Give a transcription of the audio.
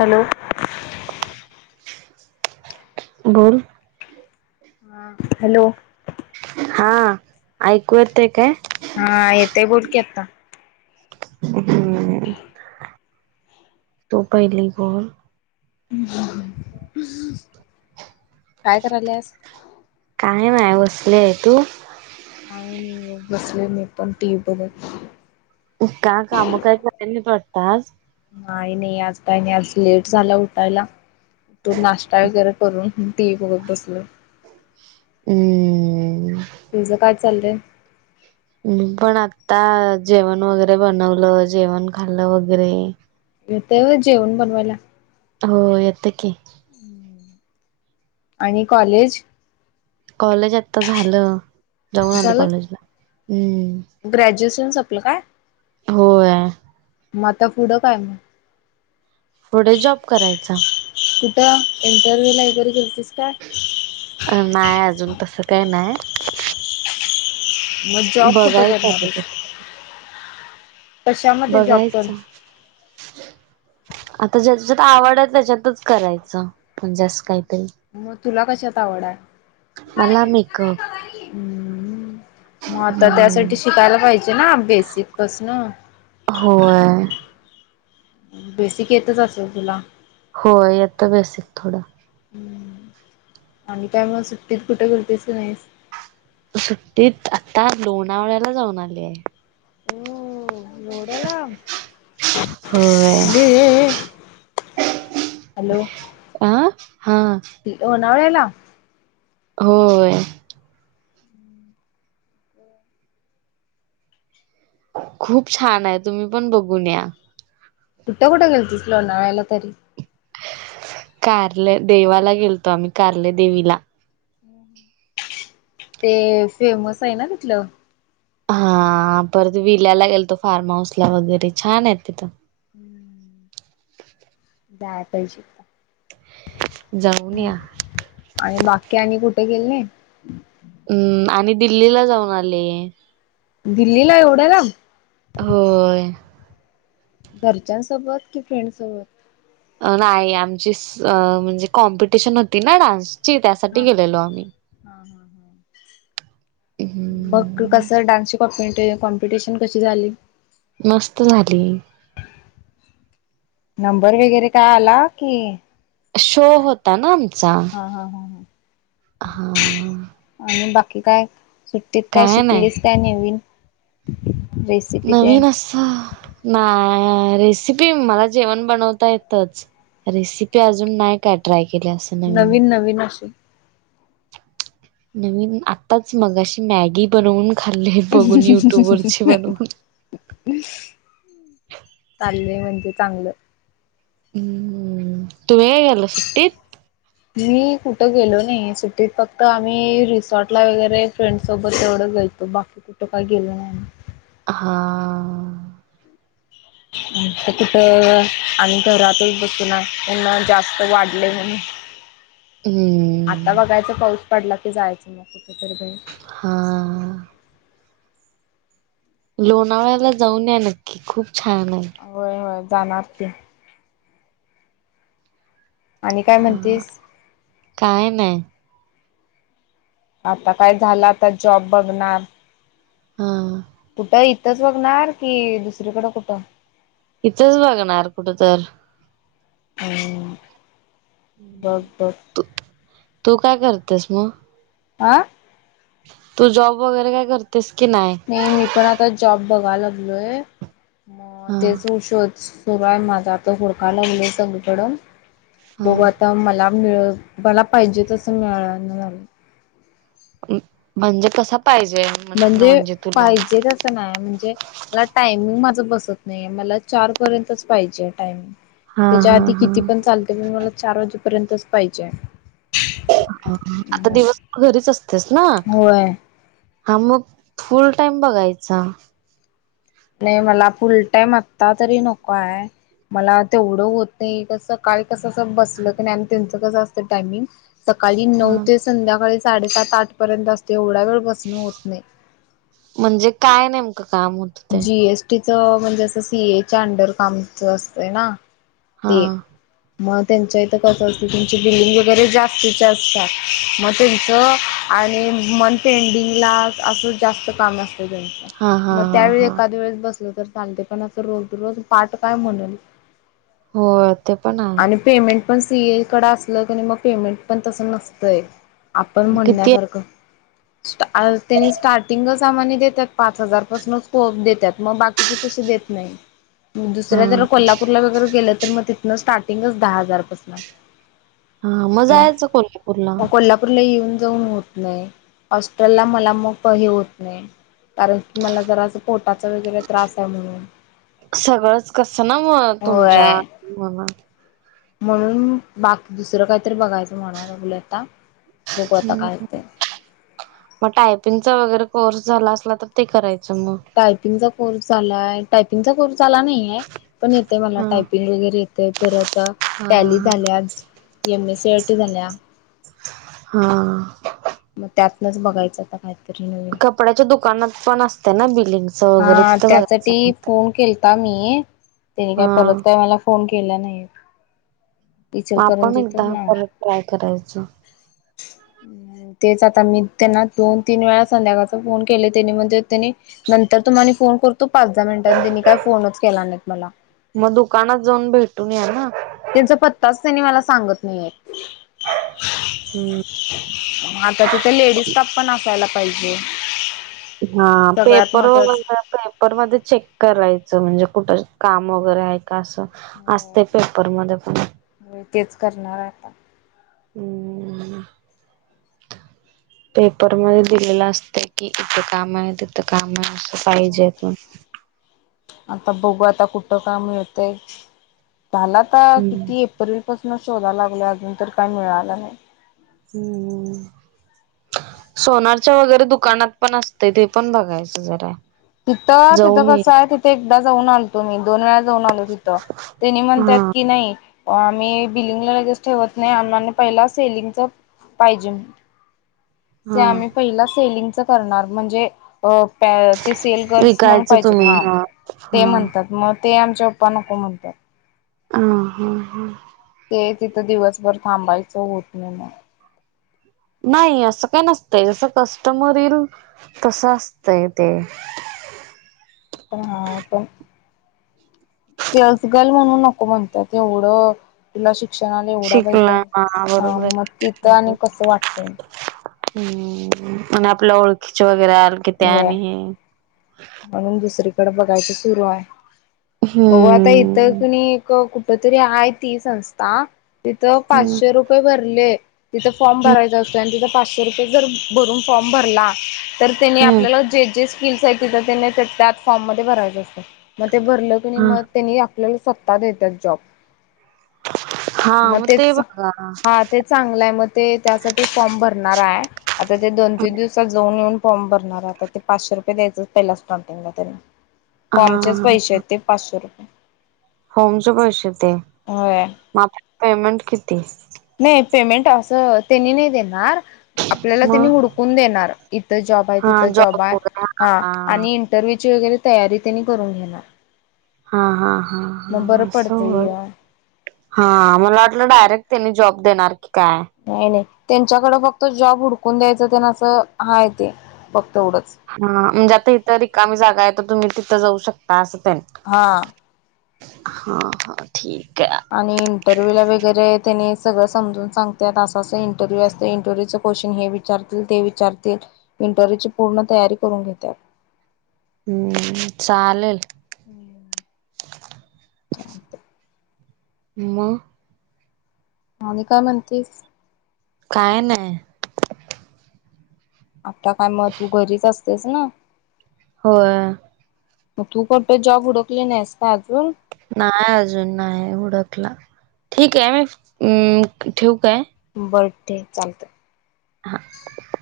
Hello. बोल. हा hello. हा ऐकू येतय काय? हा येतय बोल की आता. हम्म. तू पहिली कोण? काय करायल्यास? आहे माय वसलेय तू? काय नाई बग बसले मी पण टी व्ही बघत. का काम काही कराय नाईस वाटत आज. नाही नई आज काही नाई आज लेट झाला उठायला तो नाश्ता वगैरे करून टी व्ही बगत बसलोय. हम्म्म. तुझं काय चाललंय? मी पण आता जेवण वगैरे बनवलं जेवण खाल्लं वगैरे. येतंय वय जेवण बनवायला? हो येतं की. आणि कॉलेज? कॉलेज आता झालं जाऊन आली झालं कॉलेजला अं. तीन सपलं काय? होय. म आता पुढं काय म. पुढे जॉब करायचा. कुठं इंटरव्हिव्ह ला वगैरे गेलतीस. काय अ नाही अजून तसं काय नाय. मं जॉब कुठं करणार आता हाईस? बघायच. आता ज्याच्यात आवड हाय त्याच्यातच करायचं म्हणजे असं काही म तुला कशत आवड मला हाय? मेकअप हम्म म आता हम्म त्यासाठी शिकायला पाहिजे ना. बेसिक पसण होय बेसिक येतच असेल तुला हो येत बेसिक थोड आणि काय मग सुट्टीत कुठ गेल्तीस नाहीस सुट्टीत आता लोणावळ्याला जाऊन आली आहे ओ येवढ्या लांब होय [inaudible] यालो [unintelligible] हां वळेला [unintelligible] होय खूप छान आहे तुम्ही पण बघून या कुठे कुठे गेलतीस लोणावळ्याला तरी कार्ले देवाला गेलतो आम्ही कार्ले देवीला ते फेमस आहे ना तिथलं हा परत विल्याला गेल तो फार्म हाऊस ला वगैरे छान आहे तिथं जाआय पायजे ऐकदा जाऊन या की आणि कुठे गेलं नाही हम्म आणि दिल्लीला जाऊन आले दिल्लीला येवढ्या लांब [unintelligible] होय घरच्यांनसोबत कि फ्रेंड सोबत नाही आमची म्हणजे कॉम्पिटिशन होती ना डान्स त्यासाठी हा गेलेलो आम्ही हा मग हम्म कस डान्सची कॉ कॉम्पिटिशन कशी झाली मस्त झाली नंबर वगैरे काय आला की शो होता ना आमचा हा हा हा हा हा कि काय सुट्टीत काय शिकलीस काय नवीन रेसिपी तेन? नवीन अस नाय अ रेसिपी मला जेवण बनवता येतच रेसिपी अजून नाही काय ट्राय केले [unintelligible] असं नवीन नवीन आताच मग अशी मॅगी बनवून खाल्ली बघून युट्यूब वरची बनवून. म्हणजे चांगलं हम्म तू हगला [unintelligible] सुट्टीत मी कुठं गेलो नाही सुट्टीत फक्त आम्ही रिसॉटला वगैरे फ्रेंडसोबत तेवढं गेलतो बाकी कुठं काही गेलो नाही आम्ही हा तर [unintelligible] कुठं आणि घरातच बसून असतो ना त्यांना जास्त वाढलंय म्हणून आता हम्म. बघायचं पाऊस पडला की जायचं न [unintelligible] हा लोणावळ्याला जाऊन या नक्की खूप छान नाय होय होय जाणार की आणि काय हा म्हणतीस काय नाय आता काय झालं आता जॉब बघणार हा कुठं इथंच बघणार कि दुसरीकड कुठं इथंच बघणार कुठ तर [unintelligible] बघ बघ तू तू काय करतेस मग? आं तू जॉब वगैरे काय करतेस? नाही मी पण आता जॉब बघाय लागलोय म हा तेच उशोच सुरुय माझा आता हुडकाय लागलोय सगळीकड हा बघू आता मला मिळ मला पाहिजे तसं मिळना मिळालं. म्हणजे कस म्हणजे पाहिजे तसं नाही म्हणजे मला टायमिंग माझं बसत नाहीये मला चार पर्यंतच पाहिजेय टायमिंग. हा त्याच्या हा आधी हा किती पण चालते पण मला चार वाजेपर्यंतच पाहिजेय. आता दिवस तू घरीच असतेस ना. होय हा मग फुल टाइम बघायचा. नाही मला फुलटाईम आत्ता तरी नकोय. मला तेवढं होत नाही कसं सकाळी कसं बसलं क नाही त्यांचं कसं असतं टायमिंग सकाळी नऊ हा ते संध्याकाळी साडेसात आठ पर्यंत असते एवढा वेळ बसणं होत नाही म्हणजे काय नेमकं काम होत ते? जीएसटीच म्हणजे असं सीएच्या अंडर कामच असतय ना. हा ते मग त्यांच्या इथं कसं असतंय त्यांची बिल्डिंग वगैरे जास्तीचे असतात मग त्यांच आणि मन पेंडिंगला असं जास्त काम असतं हा हा मग हा त्यावेळी हा एखाद वेळेस बसलं तर चालतय पण असं रोज, रोज पाठ काय म्हणल. हो ते पण आणि आहे पेमेंट पण सीए कड असलं कनई मग पेमेंट पण तस नसतंय आपण किती म्हणण्यासारखं. आ त्यांनी स्टार्टिंगच आम्हानी देत्यात पाच हजार पाासनच. हो देत्यात मग बाकीचे तसे देत नाही हा दुसऱ्या जरा कोल्हापूरला वगैरे गेलं तर मग ति न स्टार्टिंगच दहा हजारपासन हा मग जायचं कोल्हापूरला आहे. कोल्हापूरला येऊन जाऊन होत नाही हॉस्टेलला मला मग हे होत नाही कारण की मला जरा पोटाचा वगैरे त्रास आहे म्हणून. सगळंच कस ना म तुमच्या होय मना म्हणून बाकी दुसरं काही तर बघायचं म्हणा लागल्यात ना आता बघु आता काय हुतंय. मग टायपिंगचा वगैरे कोर्स झाला असला तर ते कराय टायपिंगचा कोर्स झालाय टायपिंगचा कोर्स झाला नाहीेय पण येतय मला हा टायपिंग वगैरे येतय परत हा टॅली हा झाल्या M S C I T झाल्या. हा त्यातनच बघायचं आता काय कपड्याच्या दुकानात पण असते ना बिल्डिंगच वगैरे हा तिथं त्यासाठी बघायचं. त्यांनी काय हा परत काय मला फोन केला नाहीय. मग आपण इचलकरंजीत एकदा ना परत ट्राय करायचं तेच आता मी त्यांना दोन, तीन वेळा संध्याकाळचा फोन केले त्यानी म्हणजे त्यांनी नंतर तुम्हानी फोन करतो पाच, दहा मिनिटांनी त्यांनी काय फोनच केला नाहीत मला. मग दुकानात जाऊन भेटून या ना. त्यांचा पत्ताच त्यांनी मला सांगत नाहीये. हम्म आता तिथे लेडीज स्टाफ पण असायला पाहिजे. हा सगळ्यात पेपर महत्वाच [unintelligible] पेपरमधे चेक करायचं म्हणजे कुठ जॉ काम वगैरे आहे का असं असतय पेपरमध्ये पण होय तेच करणार हाय आता हम्म पेपरमध्ये दिलेलं असतय कि इथ काम हाय तिथं काम हाय. [unintelligible] आता बघू आता कुठं काय मिळतय झाल आता हम्म किती एप्रिल पासू न शोधा लागलोय अजून तर काय मिळालं नाही. हम्म सोनारच्या वगैरे दुकानात पण असतय ते पण बघायचं जरा तिथं तिथं जाऊन ये कसं आहे तिथे एकदा जाऊन आलतो मी दोन वेळा जाऊन आलो तिथं त्यांनी हा म्हणत्यात की नाही. आम्ही बिलिंगला लगेच ठेवत नाही आम्हानी पहिला सेलिंगच पाहिजे. ते हा आम्ही पहिला सेलिंगच करणार म्हणजे अं पॅ ते सेल गर्ल्स म्हणून विकायचं पाहिजेत तुम्ही हा ते हा म्हणतात मग ते आमच्या पप्पा नको म्हणत्यात. अ हा हा ते तिथं दिवसभर थांबायचं होत नाही म नाही असं काय नसतंय जसं कस्टमर येईल तस असतय ते, [unintelligible] सेल्सगर्ल म्हणून नको म्हणत्यात एवढं तुला शिक शिक्षणाला एवढा शिकला पैसा हा आ बरोबर म तिथं आहे आणि कसं वाटतंय. हम्म म्ह आपल्या ओळखीचे वगैरे आलं कि ते व्हय आणि हे कड बघायचं सुरू हाय हे बघू आता इथं हम्म किणी क कु कुठ तरी हाय ती संस्था तिथं हम्म पाचशे रुपये भरले. तिथं फॉर्म हम्म भरायचा असतोय आणि तिथं पाचशे रुपये जर भरून फॉर्म भरला, तर त्येणी हम्म आपल्याला जे जे स्किल्स आहेत तिथं त्यांनी त्या फॉर्म मध्ये भरायचं असतंय. म ते भरलं कनी म हा तेनी आपल्याला स्वत्ता देत्यात जॉब हा मग म ते तेच बघा हा ते चांगलं हाय म ते त्यासाठी फॉर्म भरणार हाय आता ते दोन तीन दिवसात जाऊन युन फॉर्म भरणार हाय आता ते पाचशे रुपये द्यायंच पहिला स्टारटींगलां तेला हा फॉर्मचेच पैसे आहेत ते पाचशे रुपये फॉर्म चे पैसे ते होय म आता पेमेंट किती? नाही पेमेंट असं तेणी नाही देणार. आपल्याला तेनि मग हुडकून देणार इथं जॉब हाय तिथं जॉब हाय. हा आणि इंटरव्ह्यूची वगैर तयारी तेनी करून घेणार. हा हा हा म बरं हा असं पडतय होय य. हा मला वाटलं डायरेक्ट तेनी जॉब देणार. की काय नाही नाही त्यांच्याकडें फक्त जॉब हुडकून द्यायचं तेन असं हाय ते फ हा म्हणजे आता इथ रिकामी जागा हाय तर तुम्ही तिथं जाऊ शकताय असं ते हा हा हा ठीक. आहे आणि इंटरव्ह्यू ला वगैरे तेनी सगळं समजून सांगत्यात असं असं इंटरव्ह्यू असतोय इंटरव्ह्यूचं क्वेशचन हे विचारतील ते विचारतील. इंटरव्हूची पूर्ण तयारी करून घेत्यात. हम्म चालेल. घेतात [unintelligible] म आणि काय म्हणतेस! काय नाय आता काय म तू घरीच असतेस ना, होय. मग तू कोट जॉब उडकली नाहीस, का अजून नाही अजून नाही हुडकला ठीक आहे मी ठेऊकाय बर ठेव चालतय, ह [unintelligible]